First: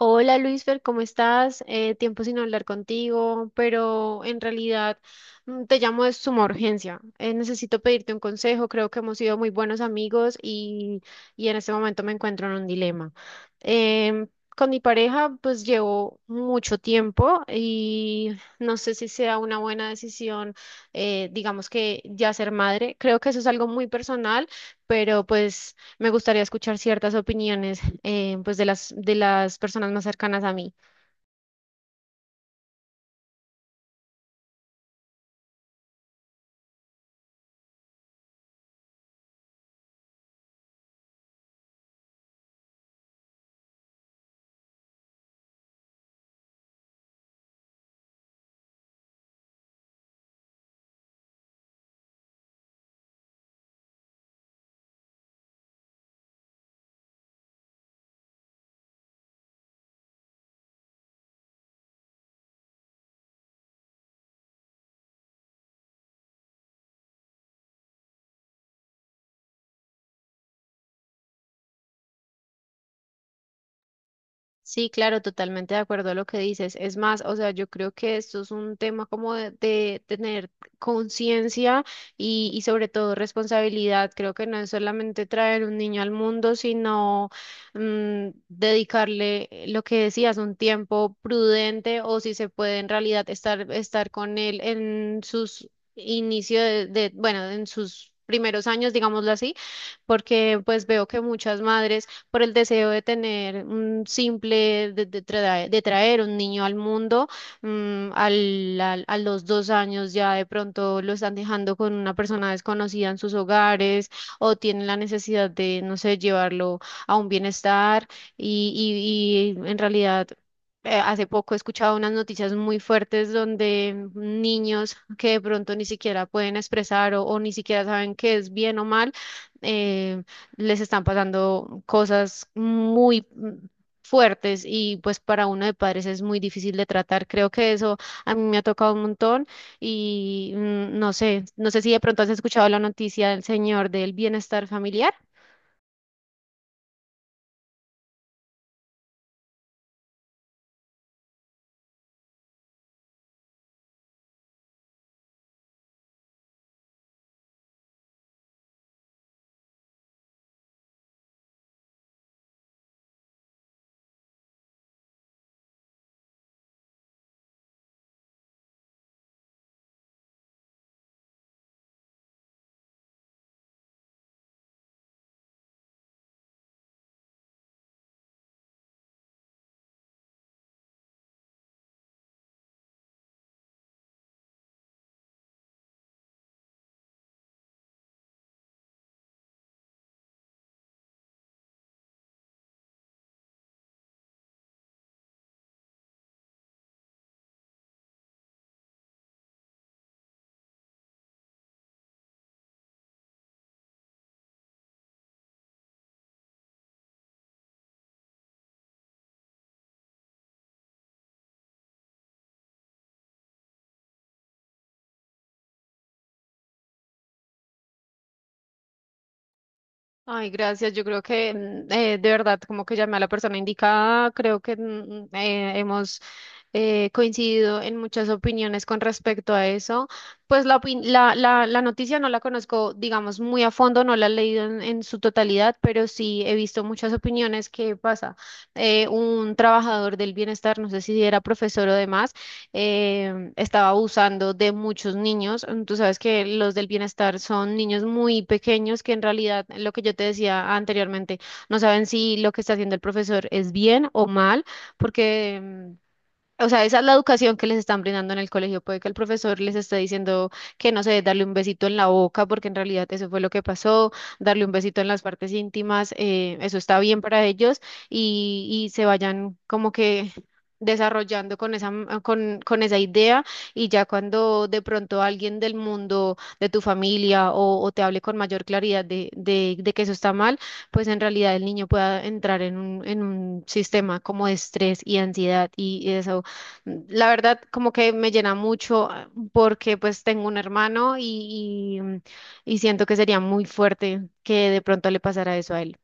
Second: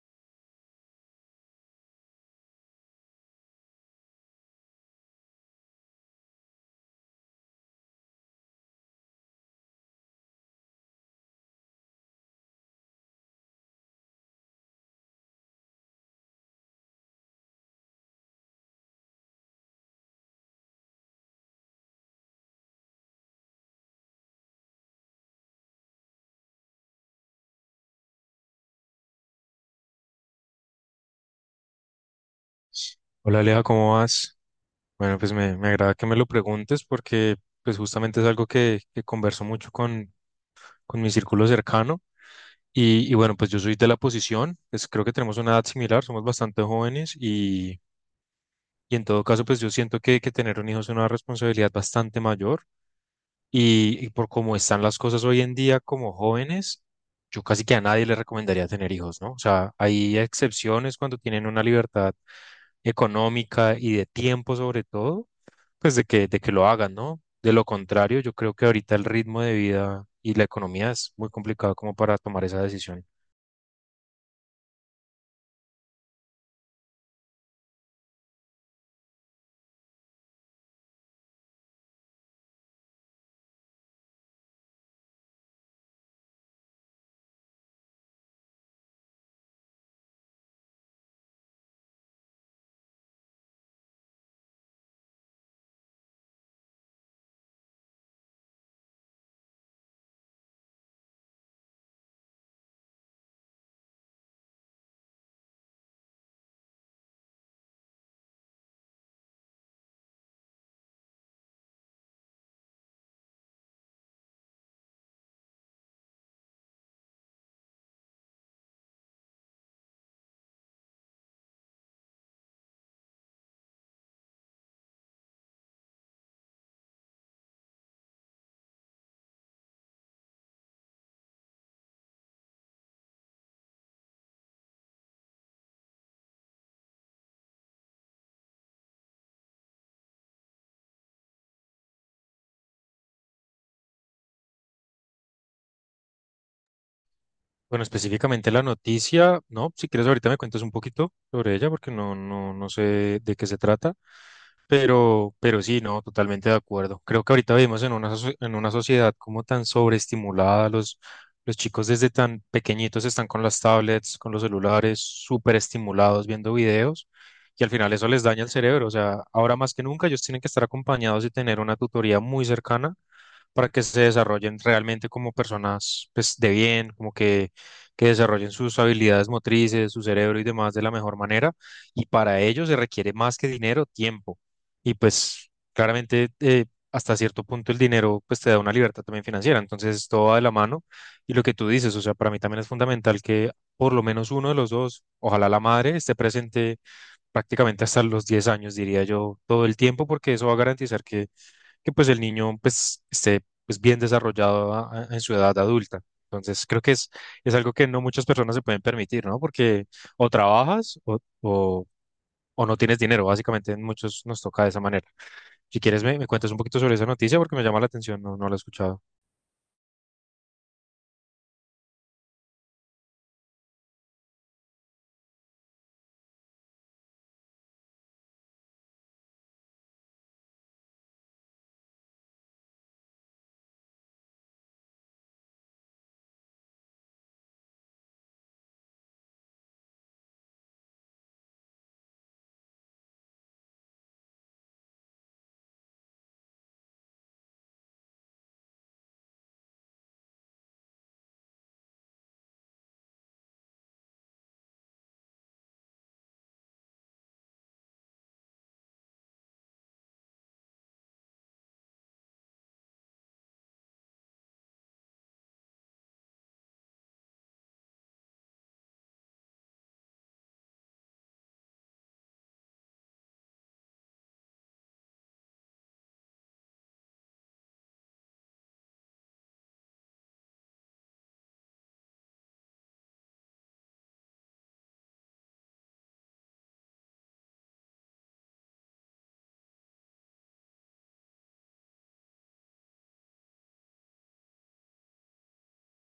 Hola Luisfer, ¿cómo estás? Tiempo sin hablar contigo, pero en realidad te llamo de suma urgencia. Necesito pedirte un consejo, creo que hemos sido muy buenos amigos y en este momento me encuentro en un dilema. Em, con mi pareja pues llevo mucho tiempo y no sé si sea una buena decisión, digamos que ya ser madre. Creo que eso es algo muy personal, pero pues me gustaría escuchar ciertas opiniones, pues de las personas más cercanas a mí. Hola Aleja, ¿cómo vas? Bueno, pues me agrada que me lo preguntes porque pues justamente es algo que converso mucho con mi círculo cercano y bueno, pues yo soy de la posición, pues creo que tenemos una edad similar, somos bastante jóvenes y en todo caso pues yo siento que tener un hijo es una responsabilidad bastante mayor y por cómo están las cosas hoy en día como jóvenes, yo casi que a nadie le recomendaría tener hijos, ¿no? O sea, hay excepciones cuando tienen una libertad económica y de tiempo sobre todo, pues de que lo hagan, ¿no? De lo contrario, yo creo que ahorita el ritmo de vida y la economía es muy complicado como para tomar esa decisión. Sí, claro, totalmente de acuerdo a lo que dices. Es más, o sea, yo creo que esto es un tema como de tener conciencia y sobre todo responsabilidad. Creo que no es solamente traer un niño al mundo, sino dedicarle, lo que decías, un tiempo prudente, o si se puede en realidad estar con él en sus inicios bueno, en sus primeros años, digámoslo así, porque pues veo que muchas madres, por el deseo de tener un simple, de traer un niño al mundo, a los 2 años ya de pronto lo están dejando con una persona desconocida en sus hogares, o tienen la necesidad de, no sé, llevarlo a un bienestar, y, y en realidad, hace poco he escuchado unas noticias muy fuertes donde niños que de pronto ni siquiera pueden expresar o ni siquiera saben qué es bien o mal, eh, les están pasando cosas muy fuertes, y pues para uno de padres es muy difícil de tratar. Creo que eso a mí me ha tocado un montón, y no sé, no sé si de pronto has escuchado la noticia del señor del bienestar familiar. Bueno, específicamente la noticia, ¿no? Si quieres ahorita me cuentas un poquito sobre ella porque no sé de qué se trata. Pero sí, no, totalmente de acuerdo. Creo que ahorita vivimos en una, en una sociedad como tan sobreestimulada, los chicos desde tan pequeñitos están con las tablets, con los celulares, súper estimulados viendo videos y al final eso les daña el cerebro. O sea, ahora más que nunca ellos tienen que estar acompañados y tener una tutoría muy cercana para que se desarrollen realmente como personas pues, de bien, como que desarrollen sus habilidades motrices, su cerebro y demás de la mejor manera. Y para ello se requiere más que dinero, tiempo. Y pues claramente hasta cierto punto el dinero pues te da una libertad también financiera. Entonces todo va de la mano. Y lo que tú dices, o sea, para mí también es fundamental que por lo menos uno de los dos, ojalá la madre, esté presente prácticamente hasta los 10 años, diría yo, todo el tiempo, porque eso va a garantizar que pues el niño pues esté pues bien desarrollado en su edad adulta. Entonces creo que es algo que no muchas personas se pueden permitir, ¿no? Porque o trabajas o no tienes dinero, básicamente en muchos nos toca de esa manera. Si quieres me cuentas un poquito sobre esa noticia porque me llama la atención, no la he escuchado. Ay, gracias. Yo creo que, de verdad, como que llamé a la persona indicada. Creo que, mm, hemos coincido en muchas opiniones con respecto a eso. Pues la noticia no la conozco, digamos, muy a fondo, no la he leído en su totalidad, pero sí he visto muchas opiniones que pasa. Un trabajador del bienestar, no sé si era profesor o demás, estaba abusando de muchos niños. Mm. Tú sabes que los del bienestar son niños muy pequeños que en realidad, lo que yo te decía anteriormente, no saben si lo que está haciendo el profesor es bien o mal, porque o sea, esa es la educación que les están brindando en el colegio. Puede que el profesor les esté diciendo que, no sé, darle un besito en la boca, porque en realidad eso fue lo que pasó, darle un besito en las partes íntimas, eso está bien para ellos, y se vayan como que desarrollando con esa idea, y ya cuando de pronto alguien del mundo, de tu familia o te hable con mayor claridad de que eso está mal, pues en realidad el niño pueda entrar en un sistema como de estrés y ansiedad y desahogarse. La verdad, como que me llena mucho, ah, porque pues tengo un hermano y siento que sería muy fuerte que de pronto le pasara eso a él.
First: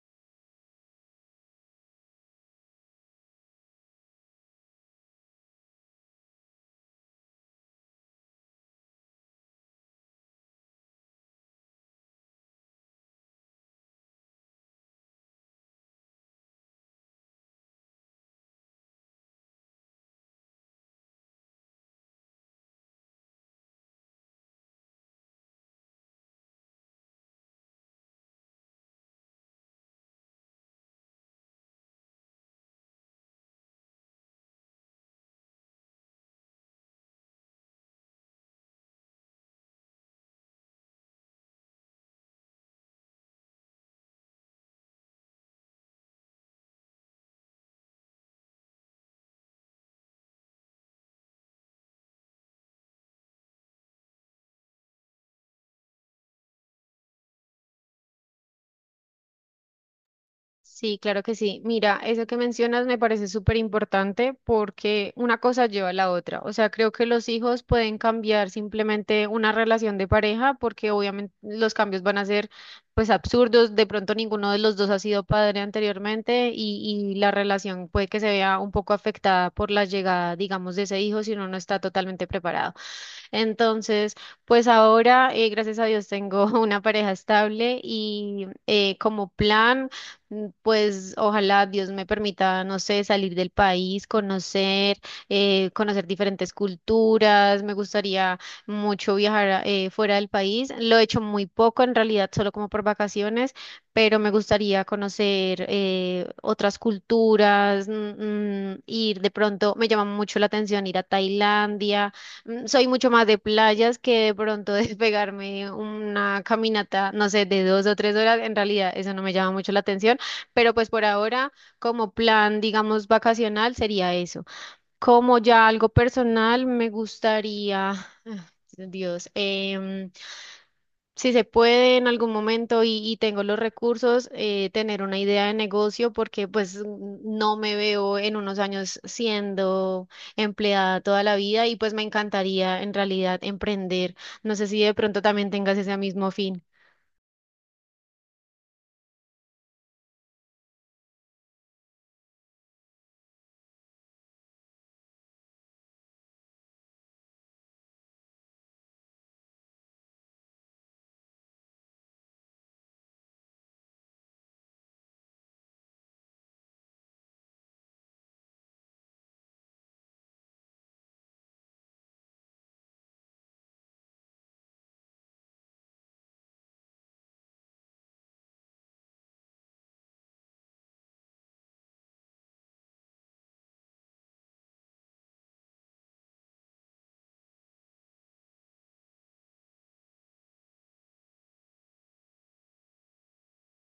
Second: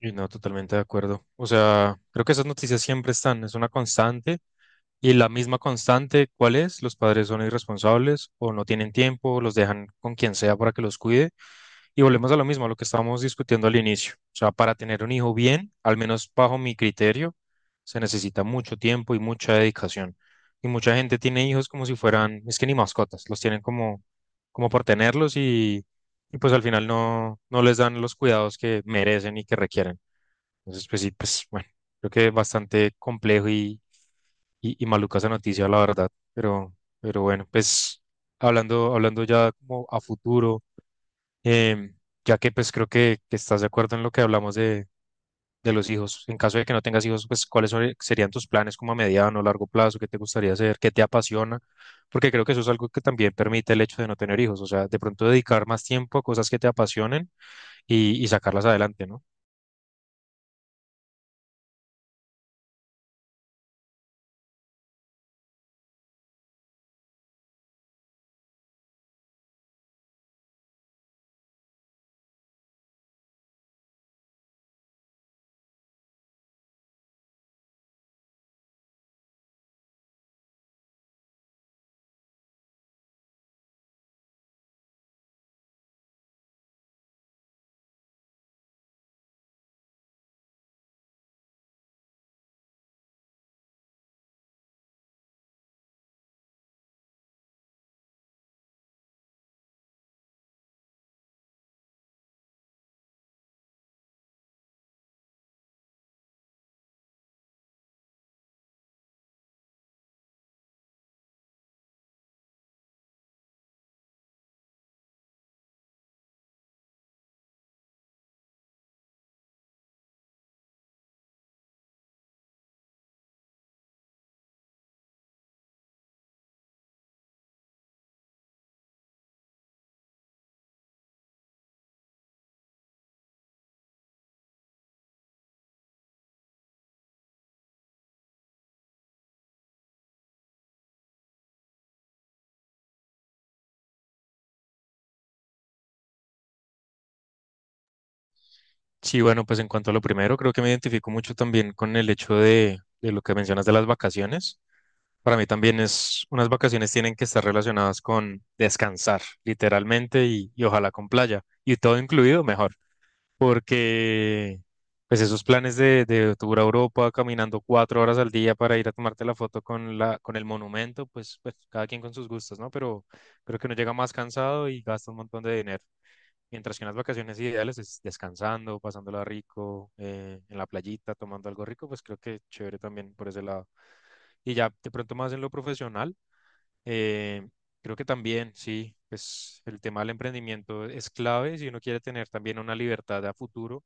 Y no, totalmente de acuerdo. O sea, creo que esas noticias siempre están, es una constante. Y la misma constante, ¿cuál es? Los padres son irresponsables o no tienen tiempo, o los dejan con quien sea para que los cuide. Y volvemos a lo mismo, a lo que estábamos discutiendo al inicio. O sea, para tener un hijo bien, al menos bajo mi criterio, se necesita mucho tiempo y mucha dedicación. Y mucha gente tiene hijos como si fueran, es que ni mascotas, los tienen como, como por tenerlos y pues al final no les dan los cuidados que merecen y que requieren. Entonces, pues sí, pues bueno, creo que bastante complejo y maluca esa noticia, la verdad. Pero bueno, pues hablando ya como a futuro, em, ya que pues creo que estás de acuerdo en lo que hablamos de los hijos. En caso de que no tengas hijos, pues ¿serían tus planes como a mediano o largo plazo? ¿Qué te gustaría hacer? ¿Qué te apasiona? Porque creo que eso es algo que también permite el hecho de no tener hijos. O sea, de pronto dedicar más tiempo a cosas que te apasionen y sacarlas adelante, ¿no? Sí, claro que sí. Mira, eso que mencionas me parece súper importante porque una cosa lleva a la otra. O sea, creo que los hijos pueden cambiar simplemente una relación de pareja porque obviamente los cambios van a ser pues absurdos. De pronto ninguno de los dos ha sido padre anteriormente, y la relación puede que se vea un poco afectada por la llegada, digamos, de ese hijo, si uno no está totalmente preparado. Entonces, pues ahora, gracias a Dios, tengo una pareja estable y, como plan, pues ojalá Dios me permita, no sé, salir del país, conocer, conocer diferentes culturas. Me gustaría mucho viajar fuera del país. Lo he hecho muy poco, en realidad, solo como por vacaciones, pero me gustaría conocer, otras culturas, ir de pronto, me llama mucho la atención ir a Tailandia. Soy mucho más de playas que de pronto despegarme una caminata, no sé, de 2 o 3 horas. En realidad, eso no me llama mucho la atención, pero pues por ahora, como plan, digamos, vacacional, sería eso. Como ya algo personal, me gustaría, Dios, si se puede en algún momento y tengo los recursos, tener una idea de negocio, porque pues no me veo en unos años siendo empleada toda la vida y pues me encantaría en realidad emprender. No sé si de pronto también tengas ese mismo fin. Sí, bueno, pues en cuanto a lo primero, creo que me identifico mucho también con el hecho de lo que mencionas de las vacaciones. Para mí también es, unas vacaciones tienen que estar relacionadas con descansar, literalmente, y ojalá con playa, y todo incluido mejor, porque pues esos planes de tour a Europa, caminando cuatro horas al día para ir a tomarte la foto con la, con el monumento, pues, pues cada quien con sus gustos, ¿no? Pero creo que uno llega más cansado y gasta un montón de dinero. Mientras que unas vacaciones ideales es descansando, pasándola rico, en la playita, tomando algo rico, pues creo que chévere también por ese lado. Y ya de pronto más en lo profesional, eh, creo que también, sí, pues el tema del emprendimiento es clave si uno quiere tener también una libertad a futuro,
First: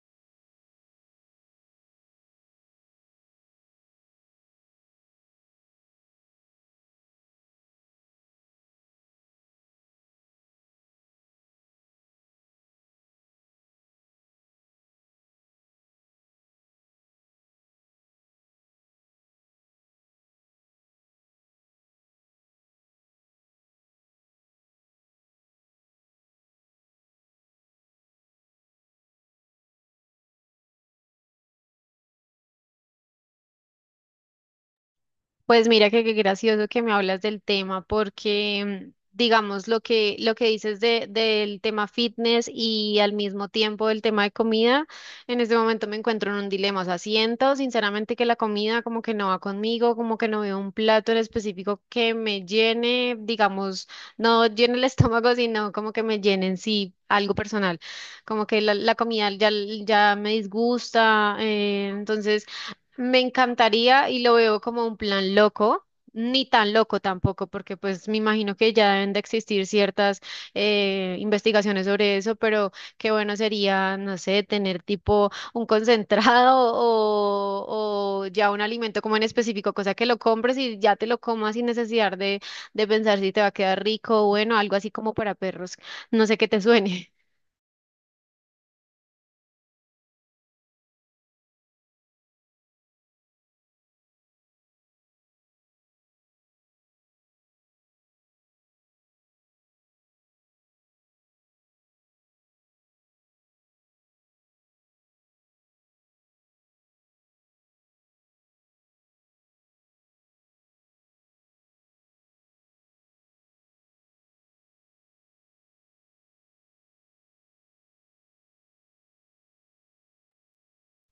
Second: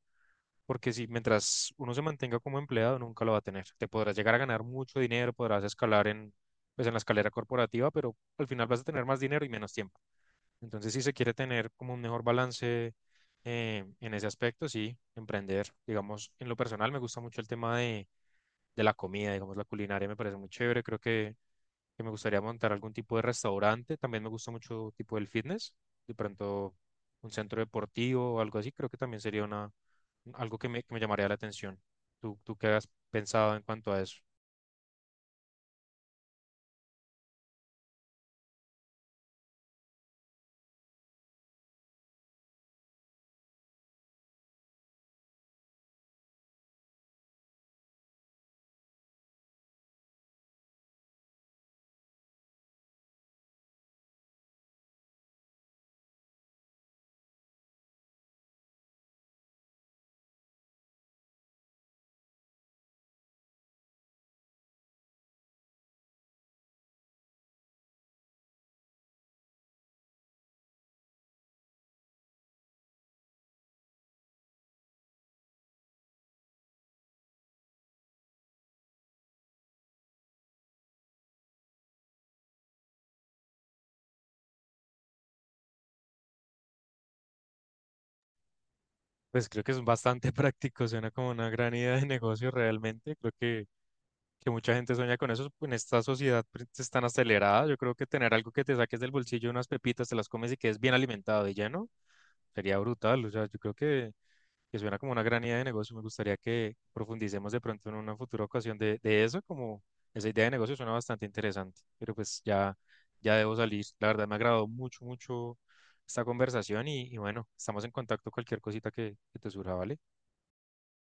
porque si mientras uno se mantenga como empleado, nunca lo va a tener. Te podrás llegar a ganar mucho dinero, podrás escalar en, pues, en la escalera corporativa, pero al final vas a tener más dinero y menos tiempo. Entonces, si se quiere tener como un mejor balance en ese aspecto, sí, emprender. Digamos, en lo personal me gusta mucho el tema de la comida, digamos, la culinaria me parece muy chévere. Creo que me gustaría montar algún tipo de restaurante. También me gusta mucho tipo del fitness. De pronto, un centro deportivo o algo así, creo que también sería una, algo que me llamaría la atención. ¿Tú qué has pensado en cuanto a eso? Pues mira que qué gracioso que me hablas del tema, porque digamos lo que dices del tema fitness y al mismo tiempo del tema de comida, en este momento me encuentro en un dilema. O sea, siento sinceramente que la comida como que no va conmigo, como que no veo un plato en específico que me llene, digamos, no llene el estómago, sino como que me llene en sí, algo personal, como que la comida ya, ya me disgusta. Entonces me encantaría, y lo veo como un plan loco, ni tan loco tampoco, porque pues me imagino que ya deben de existir ciertas, investigaciones sobre eso, pero qué bueno sería, no sé, tener tipo un concentrado o ya un alimento como en específico, cosa que lo compres y ya te lo comas sin necesidad de pensar si te va a quedar rico, o bueno, algo así como para perros, no sé qué te suene. Pues creo que es bastante práctico, suena como una gran idea de negocio realmente. Creo que mucha gente sueña con eso, en esta sociedad pues, es tan acelerada, yo creo que tener algo que te saques del bolsillo, unas pepitas, te las comes y quedes bien alimentado y lleno, sería brutal, o sea, yo creo que suena como una gran idea de negocio, me gustaría que profundicemos de pronto en una futura ocasión de eso, como esa idea de negocio suena bastante interesante, pero pues ya, ya debo salir, la verdad me ha agradado mucho, mucho esta conversación y bueno, estamos en contacto cualquier cosita que te surja, ¿vale?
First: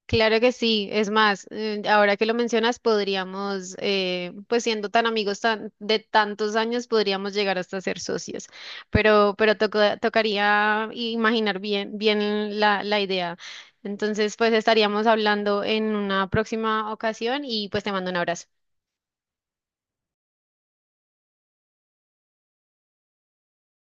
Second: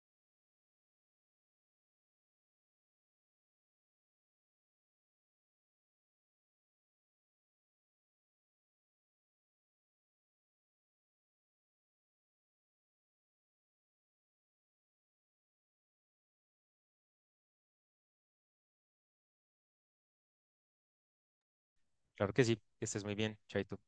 Claro que sí, es más, ahora que lo mencionas, podríamos, pues siendo tan amigos de tantos años, podríamos llegar hasta ser socios, pero tocaría imaginar bien, bien la idea. Entonces, pues estaríamos hablando en una próxima ocasión y pues te mando un abrazo. Claro que sí, que estés muy bien, chaito.